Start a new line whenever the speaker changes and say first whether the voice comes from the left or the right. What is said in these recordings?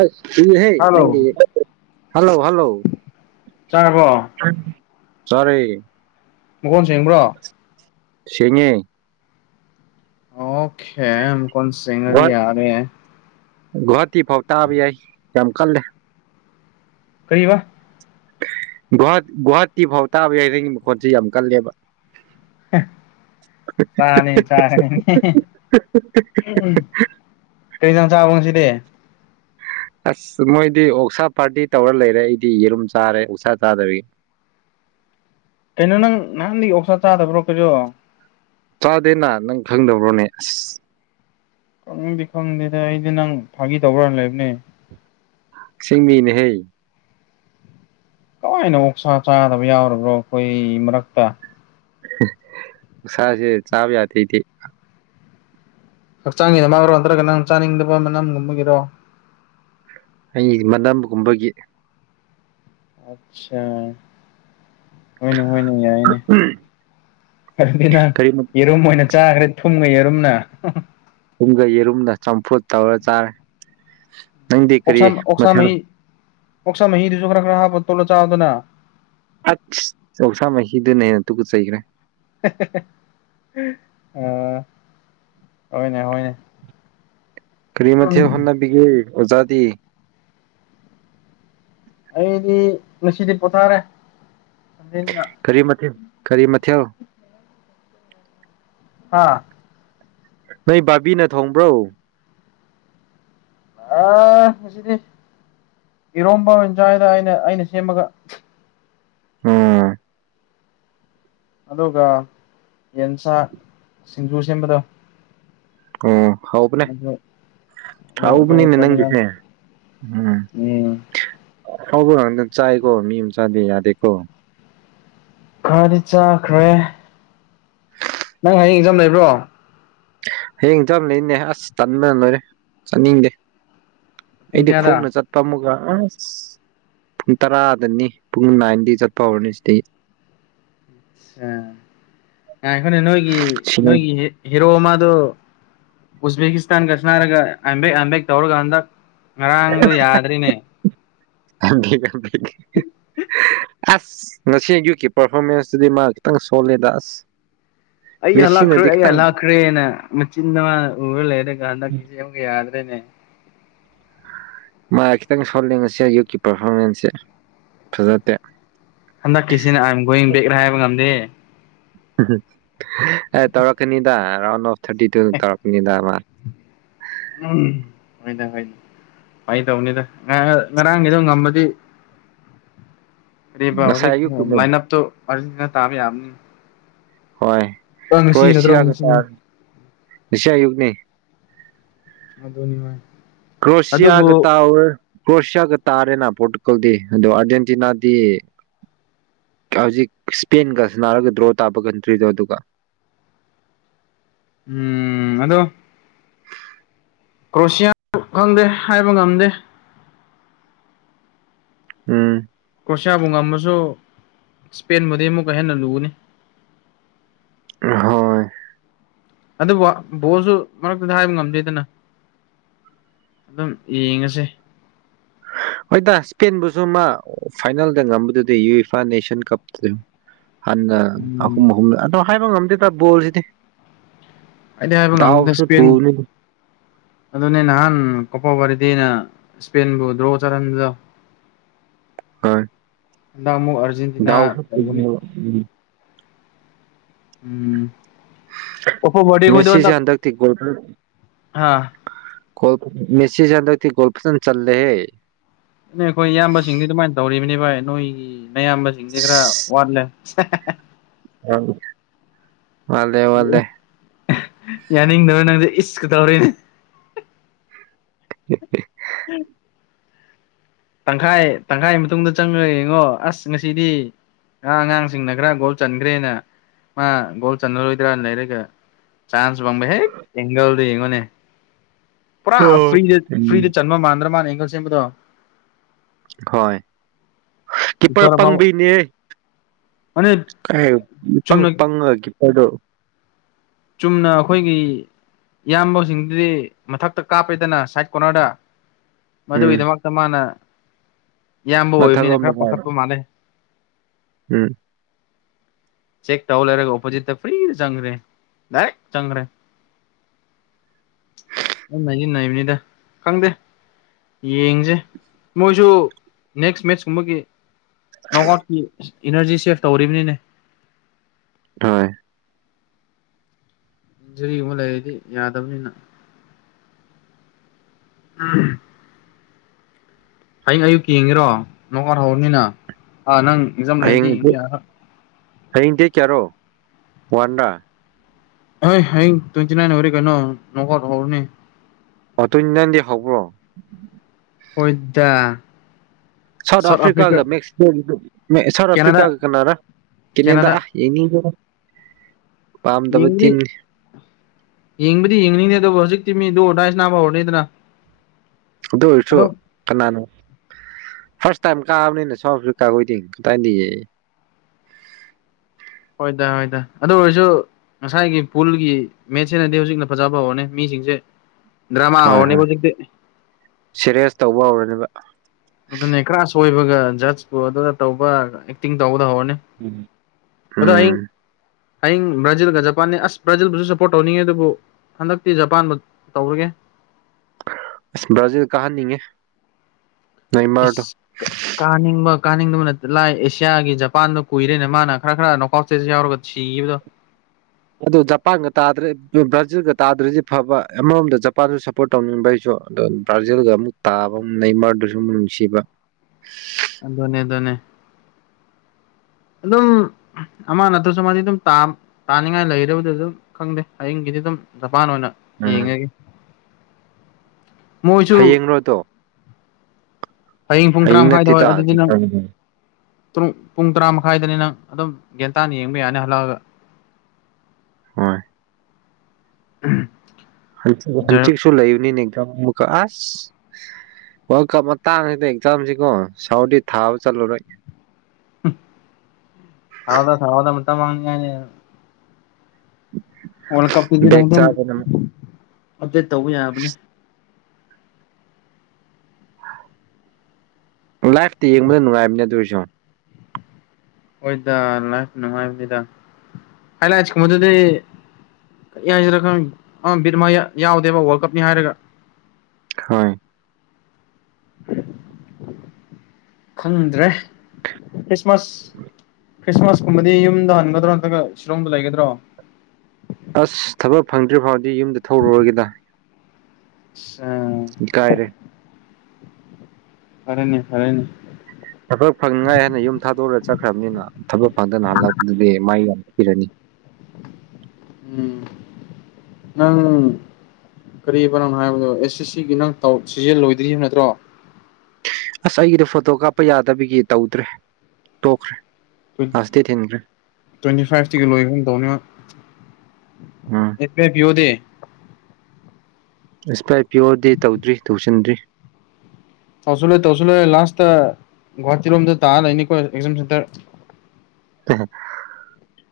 right: ꯍꯦ ꯀꯨꯏꯍ‌ꯦ
left: ꯍꯜꯂꯣ
right: ꯅꯪꯒꯤ ꯍꯜꯂꯣ ꯍꯜꯂꯣ
left: ꯆꯥꯔꯕꯣ
right: ꯆꯥꯔꯦ
left: ꯃꯈꯣꯟ ꯁꯦꯡꯕ꯭ꯔꯣ
right: ꯁꯦꯡꯉꯦ
left: ꯑꯣꯀꯦ ꯃꯈꯣꯟ ꯁꯦꯡꯉꯗꯤ
right: ꯒꯨꯍꯥ
left: ꯌꯥꯔꯦ ꯫
right: ꯒꯨꯍꯥꯇꯤ ꯐꯥꯎ ꯇꯥꯕ ꯌꯥꯏ ꯌꯥꯝ ꯀꯜꯂꯦ
left: ꯀꯔꯤꯕ
right: ꯒꯨꯍꯥꯇꯤ ꯒꯨꯍꯥꯇꯤ ꯐꯥꯎ ꯇꯥꯕ ꯌꯥꯏ ꯅꯪꯒꯤ ꯃꯈꯣꯠꯁꯤ ꯌꯥꯝ ꯀꯜꯂꯦꯕ ꯫
left: [unintelligible] ꯆꯥꯅꯤ ꯆꯥꯔꯅꯤ ꯀꯩ ꯏꯟꯁꯥꯡ ꯆꯥꯕ ꯉꯁꯤꯗꯤ
right: ꯑꯁ ꯃꯣꯏꯗꯤ ꯑꯣꯛꯁꯥ ꯄꯥꯔꯇꯤ ꯇꯧꯔ ꯂꯩꯔꯦ ꯑꯩꯗꯤ ꯌꯦꯔꯨꯝ ꯆꯥꯔꯦ ꯑꯣꯛꯁꯥ ꯆꯥꯗꯕꯤ ꯫
left: ꯀꯩꯅꯣ ꯅꯪ ꯅꯍꯥꯟꯗꯒꯤ ꯑꯣꯛꯁꯥ ꯆꯥꯗꯕ꯭ꯔꯣ ꯀꯩꯅꯣ
right: ꯆꯥꯗꯦꯅ ꯅꯪ ꯈꯪꯗꯕ꯭ꯔꯣꯅꯦ ꯑꯁ
left: ꯈꯪꯗꯦ ꯈꯪꯗꯦꯗ ꯑꯩꯗꯤ ꯅꯪ ꯐꯥꯒꯤ ꯇꯧꯕ꯭ꯔꯥꯅ ꯂꯩꯕꯅꯦ ꯫
right: ꯆꯤꯡꯃꯤꯅꯦꯍꯩ
left: ꯀꯃꯥꯏꯅ ꯑꯣꯛꯁꯥ ꯆꯥꯗꯕ ꯌꯥꯎꯔꯕ꯭ꯔꯣ ꯑꯩꯈꯣꯏ ꯃꯔꯛꯇ ꯫
right: ꯁꯥꯁꯦ ꯆꯥꯕ ꯌꯥꯗꯦꯅꯦ
left: ꯍꯛꯆꯥꯡꯒꯤ ꯃꯥꯅꯝꯔꯣ ꯅꯠꯇ꯭ꯔꯒ ꯅꯪ ꯆꯥꯅꯤꯡꯗꯕ ꯃꯅꯝꯒꯨꯝꯕꯒꯤꯔꯣ
right: ꯑꯩ ꯃꯅꯝꯒꯨꯝꯕꯒꯤ
left: ꯑꯆꯥ ꯍꯣꯏꯅꯦ ꯍꯣꯏꯅꯦ ꯌꯥꯅꯦ ꯫
right: ꯀꯔꯤ
left: ꯑꯔꯨꯝ ꯑꯣꯏꯅ ꯆꯥꯈ꯭ꯔꯦ ꯊꯨꯝꯒ ꯑꯔꯨꯝꯅ
right: ꯊꯨꯝꯒ ꯌꯦꯔꯨꯝꯅ ꯆꯝꯐꯨꯠ ꯇꯧꯔ ꯆꯥꯔꯦ ꯅꯪꯗꯤ ꯀꯔꯤ ꯃꯊꯦꯜ
left: ꯀꯣꯛꯁꯥ ꯃꯍꯤꯗꯨꯁꯨ ꯈꯔ ꯈꯔ ꯍꯥꯞꯄ ꯇꯣꯠꯂ ꯆꯥꯎꯗꯅ ꯫
right: ꯑꯁ ꯑꯣꯛꯁꯥ ꯃꯍꯤꯗꯨꯅ ꯍꯦꯟꯅꯇꯨꯒꯠ ꯆꯩꯈ꯭ꯔꯦ
left: [unintelligible] ꯑ ꯍꯣꯏꯅꯦ ꯍꯣꯏꯅꯦ
right: ꯀꯔꯤꯃꯊꯦꯜ ꯍꯣꯟꯅꯕꯤꯒꯦ ꯑꯣꯖꯥꯗꯤ ꯫
left: ꯑꯩꯗꯤ ꯉꯁꯤꯗꯤ ꯄꯣꯊꯥꯔꯦ ꯑꯩ ꯆ
right: ꯀꯔꯤ ꯃꯊꯦꯜ ꯀꯔꯤ ꯃꯊꯦꯜ
left: ꯍꯥ
right: ꯅꯣꯏ ꯕꯥꯕꯤꯅ ꯊꯣꯡꯕ꯭ꯔꯣ
left: ꯑ ꯉꯁꯤꯗꯤ ꯏꯔꯣꯝꯕ ꯑꯣꯏꯅꯆꯥꯏꯗ ꯑꯩꯅ ꯑꯩꯅ ꯁꯦꯝꯃꯒ
right: ꯎꯝ
left: ꯑꯗꯨꯒ ꯌꯦꯟꯁꯥ ꯁꯤꯡꯖꯨ ꯁꯦꯝꯕꯗꯣ
right: ꯑꯣ ꯍꯥꯎꯕꯅꯦ
left: ꯑꯗꯨ ꯑꯗꯨ ꯑꯗꯨꯒ
right: ꯍꯥꯎꯕꯅꯤꯅꯦ
left: ꯆꯥꯃꯤꯟꯅꯔꯦ
right: ꯅꯪꯁꯦ ꯎꯝ
left: ꯎꯝ
right: ꯑꯍꯥꯎꯕ ꯉꯛꯇ ꯆꯥꯏꯀꯣ ꯃꯤ ꯃꯆꯥꯗꯤ ꯌꯥꯗꯀꯣ ꯫
left: ꯈꯔꯗꯤ ꯆꯥꯈ꯭ꯔꯦ ꯅꯪ ꯍꯌꯦꯡ ꯑꯦꯛꯖꯥꯝ ꯂꯩꯕ꯭ꯔꯣ
right: ꯍꯌꯦꯡ ꯑꯦꯛꯖꯝ ꯂꯩꯅꯦ ꯑꯁ ꯇꯟꯕꯅ ꯂꯣꯏꯔꯦ ꯆꯠꯅꯤꯡꯗꯦ
left: ꯄꯨꯡ
right: ꯑꯩꯗꯤ
left: ꯀꯌꯥꯗ
right: ꯈꯣꯡꯅ ꯆꯠ ꯇꯃꯒ ꯑꯁ ꯄꯨꯡ ꯇꯔꯥꯗꯅꯤ ꯄꯨꯡ ꯅꯥꯏꯟꯗꯒꯤ ꯆꯠꯄ ꯍꯧꯔꯅꯤ ꯁꯤꯗꯩ ꯫
left: ꯎꯝ ꯉꯥꯏꯈꯣꯅꯦ ꯅꯣꯏꯒꯤ
right: ꯁꯤꯒꯤ
left: ꯅꯣꯏꯒꯤ ꯍꯤꯔꯣ ꯃꯗꯣ ꯎꯖꯕꯦꯀꯤꯁꯇꯥꯟꯒ ꯁꯅꯥꯔꯒ ꯑꯦꯝꯕꯦꯛ ꯑꯦꯝꯕꯦꯛ ꯇꯧꯔꯒ ꯍꯟꯗꯛ ꯫ ꯉꯔꯥꯡꯗꯣ ꯌꯥꯗ꯭ꯔꯤꯅꯦ
right: ꯀꯝ [unintelligible] ꯑꯁ ꯉꯁꯤ ꯌꯨꯠꯀꯤ ꯄꯥꯔꯐꯣꯃꯦꯟꯁꯇꯨꯗꯤ ꯃꯥ ꯈꯤꯇꯪ ꯁꯣꯜꯂꯦꯗ ꯑꯁ
left: ꯑꯩ ꯍꯜꯂꯛꯈ꯭ꯔꯦ
right: ꯃꯦꯁꯤꯅꯗꯤ
left: ꯑꯩ
right: ꯈꯤꯇꯪ
left: ꯍꯜꯂꯛꯈ꯭ꯔꯦꯅ ꯃꯆꯤꯟꯅ ꯎꯔ ꯂꯩꯔꯒ ꯍꯟꯗꯛꯀꯤꯁꯦ ꯑꯃꯨꯛꯀ ꯌꯥꯗ꯭ꯔꯦꯅꯦ
right: ꯃꯥ ꯈꯤꯇꯪ ꯍꯣꯜꯂ‌ꯦ ꯑꯌꯨꯛꯀꯤ ꯄꯥꯔꯐꯣꯃꯦꯟꯁꯁꯦ ꯐꯖꯇꯦ
left: ꯍꯟꯗꯛꯀꯤꯁꯤꯅ ꯑꯥꯏꯑꯦꯝ ꯒꯣꯌꯤꯟ ꯕꯦꯛꯔ ꯍꯥꯏꯕ ꯉꯝꯗꯦ
right: ꯑꯦ ꯇꯧꯔꯛꯀꯅꯤꯗ ꯔꯥꯎꯟ ꯑꯣꯐ ꯊꯔꯇꯤ ꯇꯨ ꯇꯩꯔꯛꯀꯅꯤꯗ ꯃꯥ
left: ꯎꯝ ꯍꯣꯏꯗ ꯍꯣꯏꯗ ꯐꯒꯤ ꯇꯧꯅꯤꯗ ꯉꯥ ꯉꯔꯥꯡꯒꯤꯗꯣ ꯉꯝꯃꯗꯤ ꯀꯔꯤꯕꯥ
right: ꯉꯁꯥꯏ
left: ꯍꯧꯖꯤꯛꯀꯤ
right: ꯑꯌꯨꯛꯀꯤꯅꯦ
left: ꯂꯥꯏꯟ ꯑꯞꯇꯣ ꯐꯖꯅ ꯇꯥꯕ ꯌꯥꯕꯅꯤꯅꯦ
right: ꯍꯣꯏ ꯍꯣꯏ
left: ꯅꯠꯇ꯭ꯔꯣ
right: ꯁꯤꯑꯥꯔꯒ ꯇꯥꯔ
left: ꯉꯁꯤꯅꯤ
right: ꯉꯁꯤ ꯑꯌꯨꯛꯅꯤ
left: ꯑꯗꯨꯅꯤ ꯍꯣꯏ ꯑꯗꯨꯕꯨ
right: ꯀ꯭ꯔꯣꯁꯤꯌꯥꯒ ꯇꯥꯎꯔ ꯀ꯭ꯔꯣꯁꯤꯌꯥꯒ ꯇꯥꯔꯦꯅ ꯄꯔꯣꯇꯨꯒꯜꯗꯤ ꯑꯗꯣ ꯑꯥꯔꯖꯦꯟꯇꯤꯅꯥꯗꯤ ꯍꯧꯖꯤꯛ ꯏꯁ꯭ꯄꯦꯟꯒ ꯁꯅꯔꯒ ꯗ꯭ꯔꯣ ꯇꯥꯕ ꯀꯟꯇ꯭ꯔꯤꯗꯣ ꯑꯗꯨꯒ
left: ꯎꯝ ꯑꯗꯣ ꯀ꯭ꯔꯣꯁꯤꯌꯥ ꯈꯪꯗꯦ ꯍꯥꯏꯕ ꯉꯝꯗꯦ
right: ꯎꯝ
left: ꯀ꯭ꯔꯣꯁꯤꯌꯥꯕꯨ ꯉꯝꯃꯁꯨ ꯁ꯭ꯄꯦꯟꯕꯨꯗꯤ ꯑꯃꯨꯛꯀ ꯍꯦꯟꯅ ꯂꯨꯒꯅꯤ
right: ꯑꯍꯣꯏ
left: ꯑꯗꯨꯕꯨ ꯕꯣꯜꯁꯨ ꯃꯔꯛꯇꯗꯤ ꯍꯥꯏꯕ ꯉꯝꯗ‌ꯦꯗꯅ ꯑꯗꯨꯝ ꯌꯦꯡꯉꯁꯦ
right: ꯍꯣꯏꯇꯥ ꯏꯁꯄꯦꯟꯕꯨꯁꯨ ꯃꯥ ꯐꯥꯏꯅꯦꯜꯗ ꯉꯝꯕꯗꯨꯗꯤ ꯌꯨꯌꯤꯐꯥ ꯅꯦꯁꯟ ꯀꯞꯇꯨ ꯍꯟꯅ
left: ꯎꯝ
right: ꯑꯍꯨꯝ ꯑꯍꯨꯝ ꯑꯗꯣ ꯍꯥꯏꯕ ꯉꯝꯗꯦꯗ ꯕꯣꯜꯁꯤꯗꯤ
left: ꯑꯩꯗꯤ ꯍꯥꯏꯕ ꯉꯝꯗꯦ
right: ꯗꯥꯎꯁꯨ
left: ꯏꯁꯄꯦꯟ
right: ꯄꯨꯅꯤꯗ
left: ꯑꯗꯨꯅꯦ ꯅꯍꯥꯟ ꯀꯣꯄ ꯋꯥꯔꯤꯗꯤꯅ ꯏꯁꯄꯦꯟꯕꯨ ꯗ꯭ꯔꯣ ꯆꯠꯍꯟꯕꯗꯣ
right: ꯑꯥꯏ
left: ꯍꯟꯗꯛ ꯑꯃꯨꯛ ꯑꯔꯖꯦꯟꯇꯤꯅꯥ ꯇꯧꯕꯅꯤ
right: ꯎꯝ
left: ꯎꯝ ꯀꯣꯄꯥ ꯕꯥꯔꯗꯦ ꯈꯣꯏꯗꯣ
right: ꯃꯦꯁꯤꯁꯦ
left: ꯍꯟꯗꯛ
right: ꯍꯟꯗꯛꯇꯤ ꯒꯣꯜꯗꯔ
left: ꯍꯥ
right: ꯀꯣꯜ ꯃꯦꯁꯤ ꯍꯟꯗꯛꯇꯤ ꯒꯣꯜ‌ ꯐꯖꯅ ꯆꯜꯂꯦꯍꯦ
left: ꯅꯣꯏ ꯈꯣꯏ ꯏꯌꯥꯝꯕꯁꯤꯡꯗꯤ ꯑꯗꯨꯃꯥꯏꯅ ꯇꯧꯔꯤꯕꯅꯦ ꯚꯥꯏ ꯅꯣꯏꯒꯤ ꯅꯌꯥꯝꯕ ꯁꯤꯡꯁꯦ ꯈꯔ ꯋꯥꯠꯂꯦ
right: ꯑꯪ
left: ꯌꯥꯅꯤꯡꯗꯕ ꯅꯪꯗꯤ ꯏꯁꯀ ꯇꯧꯔꯤ
right: [unintelligible]
left: [unintelligible] ꯇꯪꯈꯥꯏ ꯇꯪꯈꯥꯏ ꯃꯇꯨꯡꯗ ꯆꯪꯉꯒ ꯌꯦꯡꯉꯣ ꯑꯁ ꯉꯁꯤꯗꯤ ꯑ ꯑꯉꯥꯡꯁꯤꯡꯅ ꯈꯔ ꯒꯣꯜ ꯆꯟꯈ꯭ꯔꯦꯅ ꯃꯥ ꯒꯣꯜ ꯆꯜꯅꯔꯣꯏꯗ꯭ꯔꯥꯅ ꯂꯩꯔꯒ ꯆꯥꯟꯁ ꯐ ꯪꯕ ꯍꯦꯛ ꯑꯦꯡꯒꯜꯗ ꯌꯦꯡꯉꯣꯅꯦ ꯄꯨꯔꯥ
right: ꯑꯣ
left: ꯐ꯭ꯔꯤꯗ ꯐ꯭ꯔꯤꯗ
right: ꯎꯝ
left: ꯆꯟꯕ ꯃꯥꯟꯗ꯭ꯔꯥ ꯃꯥꯅ ꯑꯦꯡꯒꯜ ꯁꯦꯝꯕꯗꯣ
right: ꯍꯣꯏ ꯀꯤꯄꯔ
left: ꯏꯄꯥꯔ ꯐꯥꯎ
right: ꯄꯪꯕꯩꯅꯦꯌꯦ
left: ꯑꯗꯨ
right: ꯀꯦ ꯏꯄꯪ
left: ꯆꯨꯝꯅ
right: ꯄꯪꯉ ꯀꯤꯄꯔꯗꯣ
left: ꯆꯨꯝꯅ ꯑꯩꯈꯣꯏꯒꯤ ꯏꯌꯥꯝꯕꯁꯤꯡꯗꯨꯗꯤ ꯃꯊꯛꯇ ꯀꯥꯞꯄꯦꯗꯅ ꯁꯥꯏꯠ ꯀꯣꯔꯅꯔꯗ
right: ꯎꯝ
left: ꯃꯗꯨꯒꯤꯗꯃꯛꯇ ꯃꯥꯅ ꯏꯌꯥꯝꯕ ꯑꯣꯏꯕꯅꯤꯅ
right: ꯃꯊꯛꯔꯣꯝꯗ
left: ꯈꯔ
right: ꯉꯥꯏꯕ
left: ꯄꯥꯈꯠꯄ ꯃꯥꯜꯂꯦ
right: ꯎꯝ
left: ꯆꯦꯛ ꯇꯥꯎꯔ ꯂꯩꯔꯒ ꯑꯣꯄꯣꯖꯤꯠ ꯐꯔꯤꯗ ꯆꯪꯒꯔ꯭ꯦ ꯗꯥꯏꯔꯦꯛ ꯆꯪꯒꯔ꯭ꯦ ꯑꯩꯅꯗꯤ ꯅꯩꯕꯅꯤꯗ ꯈꯪꯗꯦ ꯌꯦꯡꯁꯦ ꯃꯣꯏꯁꯨ ꯅꯦꯛꯁ ꯃꯦꯠꯁ ꯒꯨꯝꯕꯒꯤ ꯅꯣꯛ ꯑꯥꯎꯠꯀꯤ ꯏꯅꯔꯖꯤ ꯁꯦꯞꯁ ꯇꯧꯔꯤꯕꯅꯤꯅꯦ
right: ꯇꯥꯏ
left: ꯖꯨꯔꯤꯒꯨꯝꯕ ꯂꯩꯔꯗꯤ ꯌꯥꯗꯕꯅꯤꯅ [unintelligible] ꯍꯌꯦꯡ ꯑꯌꯨꯛ ꯌꯦꯡꯉꯤꯔꯣ ꯅꯣꯡ ꯑꯥꯎꯠ ꯍꯧꯔꯅꯤꯅ ꯑ ꯅꯪ ꯑꯦꯛꯖꯥꯝ
right: ꯍꯌꯦꯡ
left: ꯂꯩꯔꯗꯤ ꯌꯦꯡꯕ
right: [unintelligible]
left: ꯌꯥꯔꯔꯣꯏ
right: ꯍꯌꯦꯡ ꯗꯦꯠ ꯀꯌꯥꯔꯣ ꯋꯥꯟꯔ
left: ꯑꯣꯏ ꯍꯌꯦꯡ ꯇ꯭ꯋꯦꯟꯇꯤ ꯅꯥꯏꯟ ꯑꯣꯏꯔꯦ ꯀꯩꯅꯣ ꯅꯣꯛ ꯑꯥꯎꯠ ꯍꯧꯔꯅꯤ
right: ꯑꯣ ꯇ꯭ꯋꯦꯟꯇꯤ ꯅꯥꯏꯟ ꯗꯩ ꯍꯧꯕ꯭ꯔꯣ
left: ꯍꯣꯏꯗꯥ
right: ꯁꯥꯎꯠ ꯑꯥꯐ꯭ꯔꯤꯀꯥꯒ ꯃꯦꯛꯁꯤꯀꯣꯒꯤꯗꯣ ꯃꯦꯛ ꯁꯥꯎꯠ
left: ꯀꯦꯅꯥꯗꯥ
right: ꯑꯐ꯭ꯔꯤꯀꯥꯒ ꯀꯅꯥꯔ ꯀꯦꯅꯦꯗꯥ
left: ꯀꯦꯅꯥꯗꯥ
right: ꯑꯥ? ꯌꯦꯡꯅꯤꯡ [unintelligible]
left: ꯌꯦꯡꯒꯅꯤ ꯌꯦꯡꯕꯗꯤ ꯌꯦꯡꯅꯤꯡꯗꯦ ꯑꯗꯨꯕꯨ ꯍꯧꯖꯤꯛꯇꯤ ꯃꯤ ꯗꯨ ꯑꯣꯔ ꯗꯥꯏ ꯁꯅꯥꯕ ꯍꯧꯔꯅꯤꯗꯅ
right: ꯑꯗꯨ ꯑꯣꯏꯔꯁꯨ
left: ꯑꯗꯨꯝ
right: ꯀꯅꯥꯅꯣ ꯐꯥꯔꯁ ꯇꯥꯏꯝ ꯀꯥꯕꯅꯤꯅ ꯁꯥꯎꯠ ꯑꯐ꯭ꯔꯤꯀꯥ ꯈꯣꯏꯗꯤ ꯀꯗꯥꯏꯗꯒꯤ
left: ꯍꯣꯏꯗ ꯍꯣꯏꯗ ꯑꯗꯨ ꯑꯣꯏꯔꯖꯨ ꯉꯁꯥꯏꯒꯤ ꯄꯨꯜꯒꯤ ꯃꯦꯠꯁ ꯁꯤꯅꯗꯤ ꯍꯧꯖꯤꯛꯅ ꯐꯖꯕ ꯍꯧꯔꯅꯤ ꯃꯤꯁꯤꯡꯁꯦ ꯗ꯭ꯔꯃꯥ ꯍꯥꯎꯔꯅꯤ ꯍꯧꯖꯤꯛꯇꯤ
right: ꯁꯦꯔꯦꯁ ꯇꯧꯕ ꯍꯧꯔꯅꯦꯕ
left: ꯑꯗꯨꯅꯦ ꯈꯥꯔ ꯁꯣꯏꯕꯒ ꯖꯠꯁꯄꯨ ꯑꯗꯨꯗ ꯇꯧꯕ ꯑꯦꯛꯇꯤꯡ ꯇꯧꯕꯗꯣ ꯍꯧꯔꯅꯤ
right: ꯎꯝ
left: ꯑꯗꯣ ꯑꯥꯌꯤꯡ
right: ꯎꯝ
left: ꯍꯌꯤꯡ ꯕ꯭ꯔꯥꯖꯤꯜꯒ ꯖꯥꯄꯥꯟꯅꯦ ꯑꯁ ꯕ꯭ꯔꯥꯖꯤꯜꯕꯨꯁꯨ ꯁꯞꯄꯣꯔꯠ ꯇꯧꯅꯤꯡꯉꯦ ꯑꯗꯨꯕꯨ ꯍꯟꯗꯛꯇꯤ ꯖꯥꯄꯥꯟꯕꯨ ꯇꯧꯔꯒꯦ
right: ꯑꯁ ꯕ꯭ꯔꯥꯖꯤꯜ ꯀꯥꯍꯟꯅꯤꯡꯉꯦ ꯅꯦꯃꯥꯔꯗꯣ
left: ꯑꯁ ꯀꯥ ꯀꯥꯍꯟꯅꯤꯡꯕ ꯀꯥꯅꯤꯡꯗꯕ ꯅꯠꯇ ꯂꯥꯏ ꯑꯦꯁꯤꯌꯥꯒꯤ ꯖꯥꯄꯥꯟꯗꯣ ꯀꯨꯏꯔꯦꯅ ꯃꯥꯅ ꯈꯔ ꯈꯔ ꯅꯣꯛꯀꯥꯎ ꯁ꯭ꯇꯦꯖ ꯌꯥꯎꯔꯒ ꯁꯤꯕꯗꯣ
right: ꯑꯗꯨ ꯖꯥꯄꯥꯟꯒ ꯇꯥꯗ꯭ꯔꯦ [unintelligible] ꯕ꯭ꯔꯥꯖꯤꯜꯒ ꯇꯥꯗ꯭ꯔꯗꯤ ꯐꯥꯕ ꯑꯃꯔꯣꯝꯗ ꯖꯥꯄꯥꯟꯁꯨ ꯁꯞ ꯁꯥꯄꯣꯔꯠ ꯇꯧꯅꯤꯡꯕ ꯑꯩꯁꯨ ꯑꯗꯣ ꯕ꯭ꯔꯥꯖꯤꯜꯒ ꯑꯃꯨꯛ ꯇꯥꯕ ꯃꯨ ꯅꯩꯃꯥꯔꯗꯨꯁꯨ ꯑꯃꯨꯛ ꯅꯨꯡꯁꯤꯕ
left: ꯑꯗꯨꯅꯦ ꯑꯗꯨꯅꯦ ꯑꯗꯨꯝ ꯑꯃ ꯅꯠꯇ꯭ꯔꯁꯨ ꯑꯃꯗꯤ ꯑꯗꯨꯝ ꯇꯥꯝ ꯇꯥꯅꯤꯡꯉꯥꯏ ꯂꯩꯗꯕꯗꯨ ꯑꯗꯨꯝ ꯈꯪꯗꯦ ꯍꯥꯌꯦꯡꯒꯤꯗꯤ ꯑꯗꯨꯝ ꯖꯥꯄꯥꯟ ꯑꯣꯏꯅ
right: ꯎꯝ
left: ꯌꯦꯡꯉꯒꯦ꯫ ꯃꯣꯏꯁꯨ
right: ꯍꯥꯌꯦꯡꯔꯣ ꯗꯣ?
left: ꯍꯥꯌꯦꯡ ꯄꯨꯡ ꯇꯔꯥ ꯃꯈꯥꯏꯗ ꯍꯣꯏ ꯑꯗꯨꯗꯤ ꯅꯪ
right: ꯖꯄꯥꯟꯒꯤ
left: ꯇꯨꯃꯨꯛ ꯄꯨꯡ ꯇꯔꯥ ꯃꯈꯥꯏꯗꯅꯤ ꯅꯪ ꯑꯗꯨꯝ ꯒ꯭ꯦꯌꯥꯟꯇꯥꯅ ꯌꯦꯡꯕ ꯌꯥꯅꯤ ꯍꯜꯂꯛꯑꯒ
right: ꯍꯣꯏ
left: [unintelligible]
right: ꯍꯪꯆꯤ [unintelligible]
left: ꯖꯔ
right: ꯍꯪꯆꯤꯛꯁꯨ ꯂꯩꯕꯅꯤꯅꯦ ꯗ꯭ꯥꯔꯝ ꯃꯨꯛꯀꯥ ꯑꯁ ꯋꯥꯜ ꯀꯞ ꯃꯇꯥꯡꯁꯤꯗ ꯑꯦꯛꯖꯥꯝꯖꯤꯀꯣ ꯁꯥꯎꯔꯗꯤ ꯊꯥꯕ ꯆꯠꯂꯥꯔꯣꯏ
left: [unintelligible] ꯊꯥꯑꯣꯗꯥ ꯊꯥꯑꯣꯗꯥ ꯃꯇꯝ ꯃꯥꯥꯡꯅꯤꯉꯥꯏꯅꯦ ꯋꯜ ꯀꯞꯀꯤꯗꯤ ꯅꯪ
right: ꯕꯦꯛ
left: ꯑꯗꯨꯝ
right: ꯆꯥꯗꯅ
left: ꯑꯞꯗꯦꯠ ꯇꯧꯕ ꯌꯥꯕꯅꯦ
right: ꯂꯥꯏꯐꯇ ꯌꯦꯡꯕꯅ ꯅꯨꯡꯉꯥꯏꯕꯅꯦ ꯑꯗꯨ ꯑꯣꯏꯔꯖꯨ
left: ꯍꯣꯏꯗ ꯂꯥꯏꯐ ꯅꯨꯡꯉꯥꯏꯕꯅꯤꯗ ꯍꯥꯏ ꯂꯥꯏꯠꯁ ꯀꯨꯝꯕꯗꯨꯗꯤ ꯀꯔꯤ ꯍꯥꯏꯁꯤꯔꯥ ꯈꯪ ꯑꯥ ꯕꯤꯠꯑꯃꯥ ꯌꯥ ꯌꯥꯎꯗꯦꯕ ꯋꯥꯔꯜ ꯀꯞꯅꯤ ꯍꯥꯏꯔꯒ
right: ꯍꯣꯏ
left: ꯈꯪꯗ꯭ꯔꯦ ꯈ꯭ꯔꯤꯁꯃꯁ ꯈ꯭ꯔꯤꯁꯃꯥꯁ ꯀꯨꯝꯕꯗꯤ ꯌꯨꯝꯗ ꯍꯟꯒꯗ꯭ꯔꯣ ꯅꯠꯇ꯭ꯔꯒ ꯁꯤꯂꯣꯡꯗ ꯂꯩꯒꯗ꯭ꯔꯣ?
right: ꯑꯁ ꯊꯕꯛ ꯐꯪꯗ꯭ꯔꯤ ꯐꯥꯎꯗꯤ ꯌꯨꯝꯗ ꯊꯣꯛꯔꯥꯔꯣꯏꯒꯦꯗ
left: [unintelligible]
right: ꯏꯀꯥꯏꯔꯦ
left: ꯐꯔꯦꯅꯦ ꯐꯔꯦꯅꯦ
right: ꯊꯕꯛ ꯐꯪꯅꯤꯉꯥꯏ ꯍꯥꯏꯅ ꯌꯨꯝ ꯊꯥꯗꯣꯛꯔꯒꯥ ꯆꯠꯈ꯭ꯔꯕꯅꯤꯅ ꯊꯕꯛ ꯐꯪꯗꯅ ꯍꯜꯂꯛꯄꯗꯨꯗꯤ ꯃꯥꯏ ꯌꯥꯝ ꯄꯤꯔꯅꯤ
left: ꯎꯝ ꯅꯪ ꯀꯔꯤꯕ ꯅꯪꯅ ꯍꯥꯏꯕꯗꯣ ꯑꯦꯁ ꯁꯤ ꯁꯤ ꯒꯤ ꯅꯪ ꯇꯧ ꯁꯤꯖꯤꯑꯦꯜ ꯂꯣꯏꯗꯔꯤ ꯍꯥꯏꯕ ꯅꯠꯇ꯭ꯔꯣ?
right: ꯑꯁ ꯑꯩꯒꯤꯗꯣ ꯐꯣꯇꯣ ꯀꯥꯞꯄ ꯌꯥꯗꯕꯤꯒꯤ ꯇꯧꯗ꯭ꯔꯦ ꯇꯣꯛꯈ꯭ꯔꯦ ꯂꯥꯁ ꯗꯦꯠ ꯍꯦꯟꯈ꯭ꯔꯦ
left: ꯇ꯭ꯋꯦꯟꯇꯤꯐꯥꯚꯏ ꯇꯒꯤ ꯂꯣꯏꯕꯒꯨꯝ ꯇꯧꯕꯅꯦꯕ
right: ꯎꯝ
left: ꯑꯦꯠꯄꯦ ꯄꯤꯌꯣꯗꯦ
right: ꯏꯁꯕꯤꯑꯥꯏ ꯄꯤꯌꯣꯗꯤ ꯇꯧꯗ꯭ꯔꯤ ꯇꯧꯁꯤꯟꯗ꯭ꯔꯤ
left: ꯇꯧꯁꯜꯂꯣ ꯇꯧꯁꯜꯂꯣ ꯂꯥꯁꯇ ꯒꯨꯍꯥꯇꯤ ꯂꯣꯝꯗ ꯇꯔꯥ ꯂꯩꯅꯤꯀꯣ ꯑꯦꯛꯖꯥꯝ ꯁꯦꯟꯇꯔ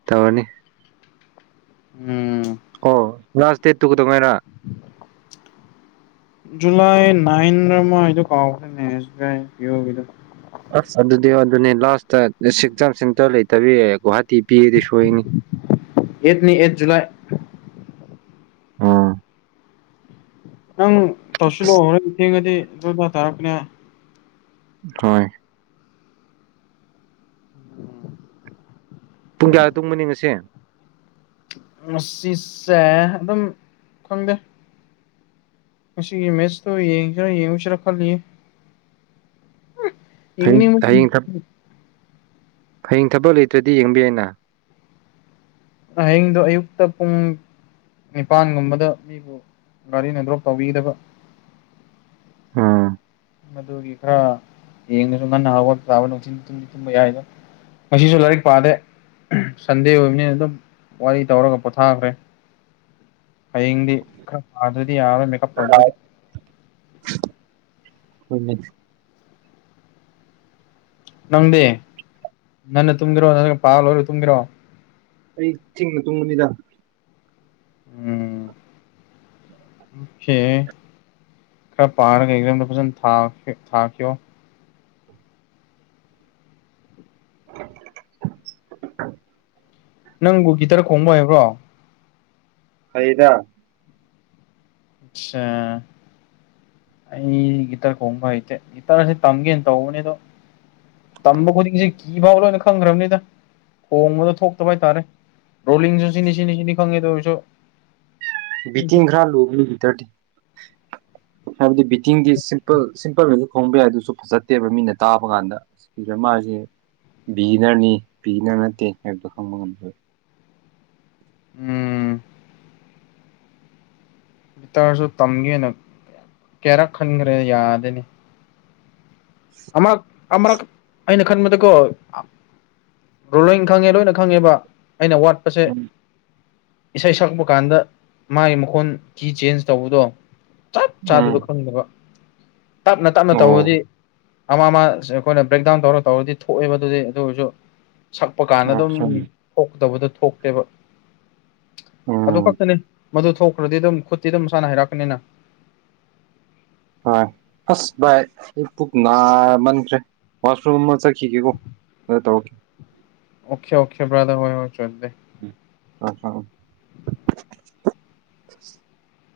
right: ꯇꯩꯔꯅꯤ
left: ꯎꯝ
right: ꯑꯣ ꯂꯥꯁ ꯗꯦꯠꯇꯨ ꯀꯩꯗꯧꯉꯩꯔꯥ
left: ꯖꯨꯂꯥꯏ ꯅꯥꯟꯔꯥ ꯃꯥꯏꯗꯨ ꯀꯥꯎꯈ꯭ꯔꯅꯦ ꯑꯦꯁꯕꯤꯑꯥꯏ ꯄꯤꯌꯣ ꯒꯤꯗꯣ
right: ꯑꯁ ꯑꯗꯨꯗꯤ ꯑꯗꯨꯅꯦ ꯂꯥꯁꯇ ꯑꯦꯛꯖꯥꯝ ꯁꯦꯟꯇꯔ ꯂꯩꯇꯕꯤ ꯒꯨꯍꯥꯇꯤ ꯄꯤꯔꯗꯤ ꯁꯣꯏꯅꯤ
left: ꯑꯦꯠꯅꯤ ꯑꯦꯠ ꯖꯨꯂꯥꯏ
right: ꯑꯣ
left: ꯅꯪ
right: ꯑꯁ
left: ꯇꯧꯁꯤꯜꯂꯛꯑꯣ ꯍꯣꯔꯦꯟ ꯊꯦꯡꯉꯗꯤ ꯂꯣꯏꯕ ꯇꯥꯔꯛꯄꯅꯦ
right: ꯍꯣꯏ
left: ꯎꯝ
right: ꯄꯨꯡ ꯀꯌꯥ ꯇꯨꯝꯒꯅꯤ ꯉꯁꯦ
left: ꯉꯁꯤꯁꯦ ꯑꯗꯨꯝ ꯈꯪꯗꯦ ꯉꯒꯤꯁꯤ ꯃꯦꯁꯇꯣ ꯌꯦꯡꯁꯤꯔ ꯌꯦꯡꯉꯣꯁꯤꯔ ꯈꯜꯂꯤꯑꯦ
right: ꯍꯌꯦꯡ ꯍꯌꯦꯡ
left: [unintelligible]
right: ꯍꯌꯦꯡ ꯊꯕꯛ ꯂꯩꯇ꯭ꯔꯗꯤ ꯌꯦꯡꯕ ꯌꯥꯏꯅ
left: ꯍꯌꯦꯡꯗꯣ ꯑꯌꯨꯛꯇ ꯄꯨꯡ ꯅꯤꯄꯥꯟꯒꯨꯝꯕꯗ ꯃꯤꯕꯨ ꯒꯥꯔꯤꯅ ꯗ꯭ꯔꯣꯞ ꯇꯧꯕꯤꯒꯗꯕ
right: ꯑꯥ
left: ꯃꯗꯨꯒꯤ ꯈꯔꯥ ꯌꯦꯡꯗꯨꯁꯨ ꯉꯟꯅ ꯍꯧꯒꯠꯇꯥꯕꯅꯨꯡꯊꯤꯜꯗ ꯇꯨꯝ ꯇꯨꯝꯕ ꯌꯥꯏꯗ ꯉꯁꯤꯁꯨ ꯂꯥꯏꯔꯤꯛ ꯄꯥꯗꯦ ꯁꯟꯗꯦ ꯑꯣꯏꯕꯅꯤꯅ ꯑꯗꯨꯝ ꯋꯥꯔꯤ ꯇꯧꯔꯒ ꯄꯣꯊꯥꯈ꯭ꯔꯦ ꯍꯌꯦꯡꯗꯤ ꯈ꯭ꯔ ꯄꯗ꯭ꯔꯥꯗꯤ ꯌꯥꯔꯣꯏ
right: [unintelligible]
left: ꯅꯪꯗꯤ ꯉꯟꯅ ꯇꯨꯝꯒꯦꯔꯣ ꯅꯠꯇ꯭ꯔꯥ ꯄꯥ ꯂꯣꯏꯔ ꯇꯨꯝꯒꯦꯔꯣ
right: ꯑꯩ ꯊꯦꯡꯅ ꯇꯨꯝꯒꯅꯤꯗꯥ
left: ꯎꯝ
right: [unintelligible]
left: ꯑꯣꯀꯦ ꯈꯔ ꯄꯥꯔꯒ ꯑꯦꯛꯖꯝꯗꯣ ꯐꯖꯅ ꯊꯥꯈꯤ ꯊꯥꯈꯤꯌꯣ
right: [inaudible]
left: ꯅꯪꯕꯨ ꯒꯤꯇꯔ ꯈꯣꯡꯕ ꯍꯩꯕ꯭ꯔꯣ
right: ꯍꯩꯗꯥ
left: ꯑꯆꯥ ꯑꯩ ꯒꯤꯇꯔ ꯈꯣꯡꯕ ꯍꯩꯇꯦ ꯒꯤꯇꯔꯁꯦ ꯇꯝꯒꯦꯅ ꯇꯧꯕꯅꯦꯗꯣ ꯇꯝꯕ ꯈꯨꯗꯤꯡꯁꯦ ꯀꯤꯐꯥꯎ ꯂꯣꯏꯅ ꯈꯪꯈ꯭ꯔꯕꯅꯤꯗ ꯈꯣꯡꯕꯗꯣ ꯊꯣꯛꯇꯕ ꯍꯥꯏꯇꯥꯔꯦ ꯔꯣꯂꯤꯡꯁꯨ ꯁꯤꯅꯤ ꯁꯤꯅꯤ ꯁꯤꯅꯤ ꯈꯪꯉꯦ ꯑꯗꯨ ꯑꯣꯏꯔꯁꯨ
right: ꯕꯤꯠꯇꯤꯡꯈ꯭ꯔ ꯂꯨꯕꯅꯤ ꯒꯤꯇꯔꯗꯤ ꯇꯤꯡꯗꯤ ꯁꯤꯝꯄꯜ ꯁꯤꯝꯄꯜꯒꯁꯨ ꯈꯣꯡꯕ ꯌꯥꯏ ꯑꯗꯨꯁꯨ ꯐꯖꯠꯇꯦꯕ ꯃꯤꯅ ꯇꯥꯕ ꯀꯥꯟꯗ ꯃꯁꯦ ꯕꯤꯒꯤꯅꯔꯅꯤ ꯕꯤꯒꯅꯔ ꯅꯠꯇꯦ ꯍꯥꯏꯕ ꯈꯪꯕ ꯉꯝꯗꯣꯏꯕ
left: ꯎꯝ ꯒꯤꯇꯔꯁꯨ ꯇꯝꯒꯦꯅ ꯀꯌꯥꯔꯛ ꯈꯟꯈ꯭ꯔꯦ ꯌꯥꯗꯦꯅꯦ ꯑꯃꯥꯔꯛ ꯑꯃꯥꯔꯛ ꯑꯩꯅ ꯈꯥꯟꯕꯗꯀꯣ ꯔꯣꯂꯤꯡ ꯈꯪꯉꯦ ꯂꯣꯏꯅ ꯈꯪꯉꯦꯕ ꯑꯩꯅ ꯋꯥꯠꯄꯁꯦ ꯏꯁꯩ ꯁꯛꯄ ꯀꯥꯟꯗ ꯃꯥꯒꯤ ꯃꯈꯣꯟꯒꯤ ꯆꯦꯟꯖ ꯇꯧꯕꯗꯣ ꯆꯞ
right: ꯎꯝ
left: ꯆꯥꯕꯤꯗꯣ ꯈꯪꯗꯕ ꯇꯞꯅ ꯇꯞꯅ
right: ꯑꯣ
left: ꯇꯧꯕꯗꯤ ꯑꯃ ꯑꯃ ꯑꯩꯈꯣꯏꯅ ꯕ꯭ꯔꯦꯛꯗꯥꯎꯟ ꯇꯧꯔ ꯇꯧꯔꯗꯤ ꯊꯣꯛꯑꯦꯕ ꯑꯗꯨꯗꯤ ꯑꯗꯨ ꯑꯣꯏꯔꯁꯨ ꯁꯛꯄ ꯀꯥꯟꯗ ꯑꯗꯨꯝ
right: ꯑꯣꯀꯦ
left: ꯊꯣꯛꯇꯕꯗꯣ ꯊꯣꯛꯇꯦꯕ ꯑꯗꯨ
right: ꯎꯝ
left: ꯈꯛꯇꯅꯤ ꯃꯗꯨ ꯊꯣꯛꯈ꯭ꯔꯗꯤ ꯑꯗꯨꯝ ꯈꯨꯠꯇꯤ ꯑꯗꯨꯝ ꯃꯁꯥꯅ ꯍꯥꯏꯔꯛꯀꯅꯤꯅ
right: ꯍꯣꯏ ꯑꯁ ꯚꯥꯏ ꯑꯩ ꯄꯨꯛ ꯅꯥꯃꯟꯈ꯭ꯔꯦ ꯋꯥꯁꯔꯨꯝ ꯃꯥ ꯆꯠꯈꯤꯒꯦꯀꯣ ꯍ ꯇꯣ ꯑꯣꯀꯦ ꯫
left: ꯑꯣꯈꯦ ꯑꯣꯈꯦ ꯭ꯔꯥꯙꯣꯏ ꯍꯎ
right: ꯑ ꯍ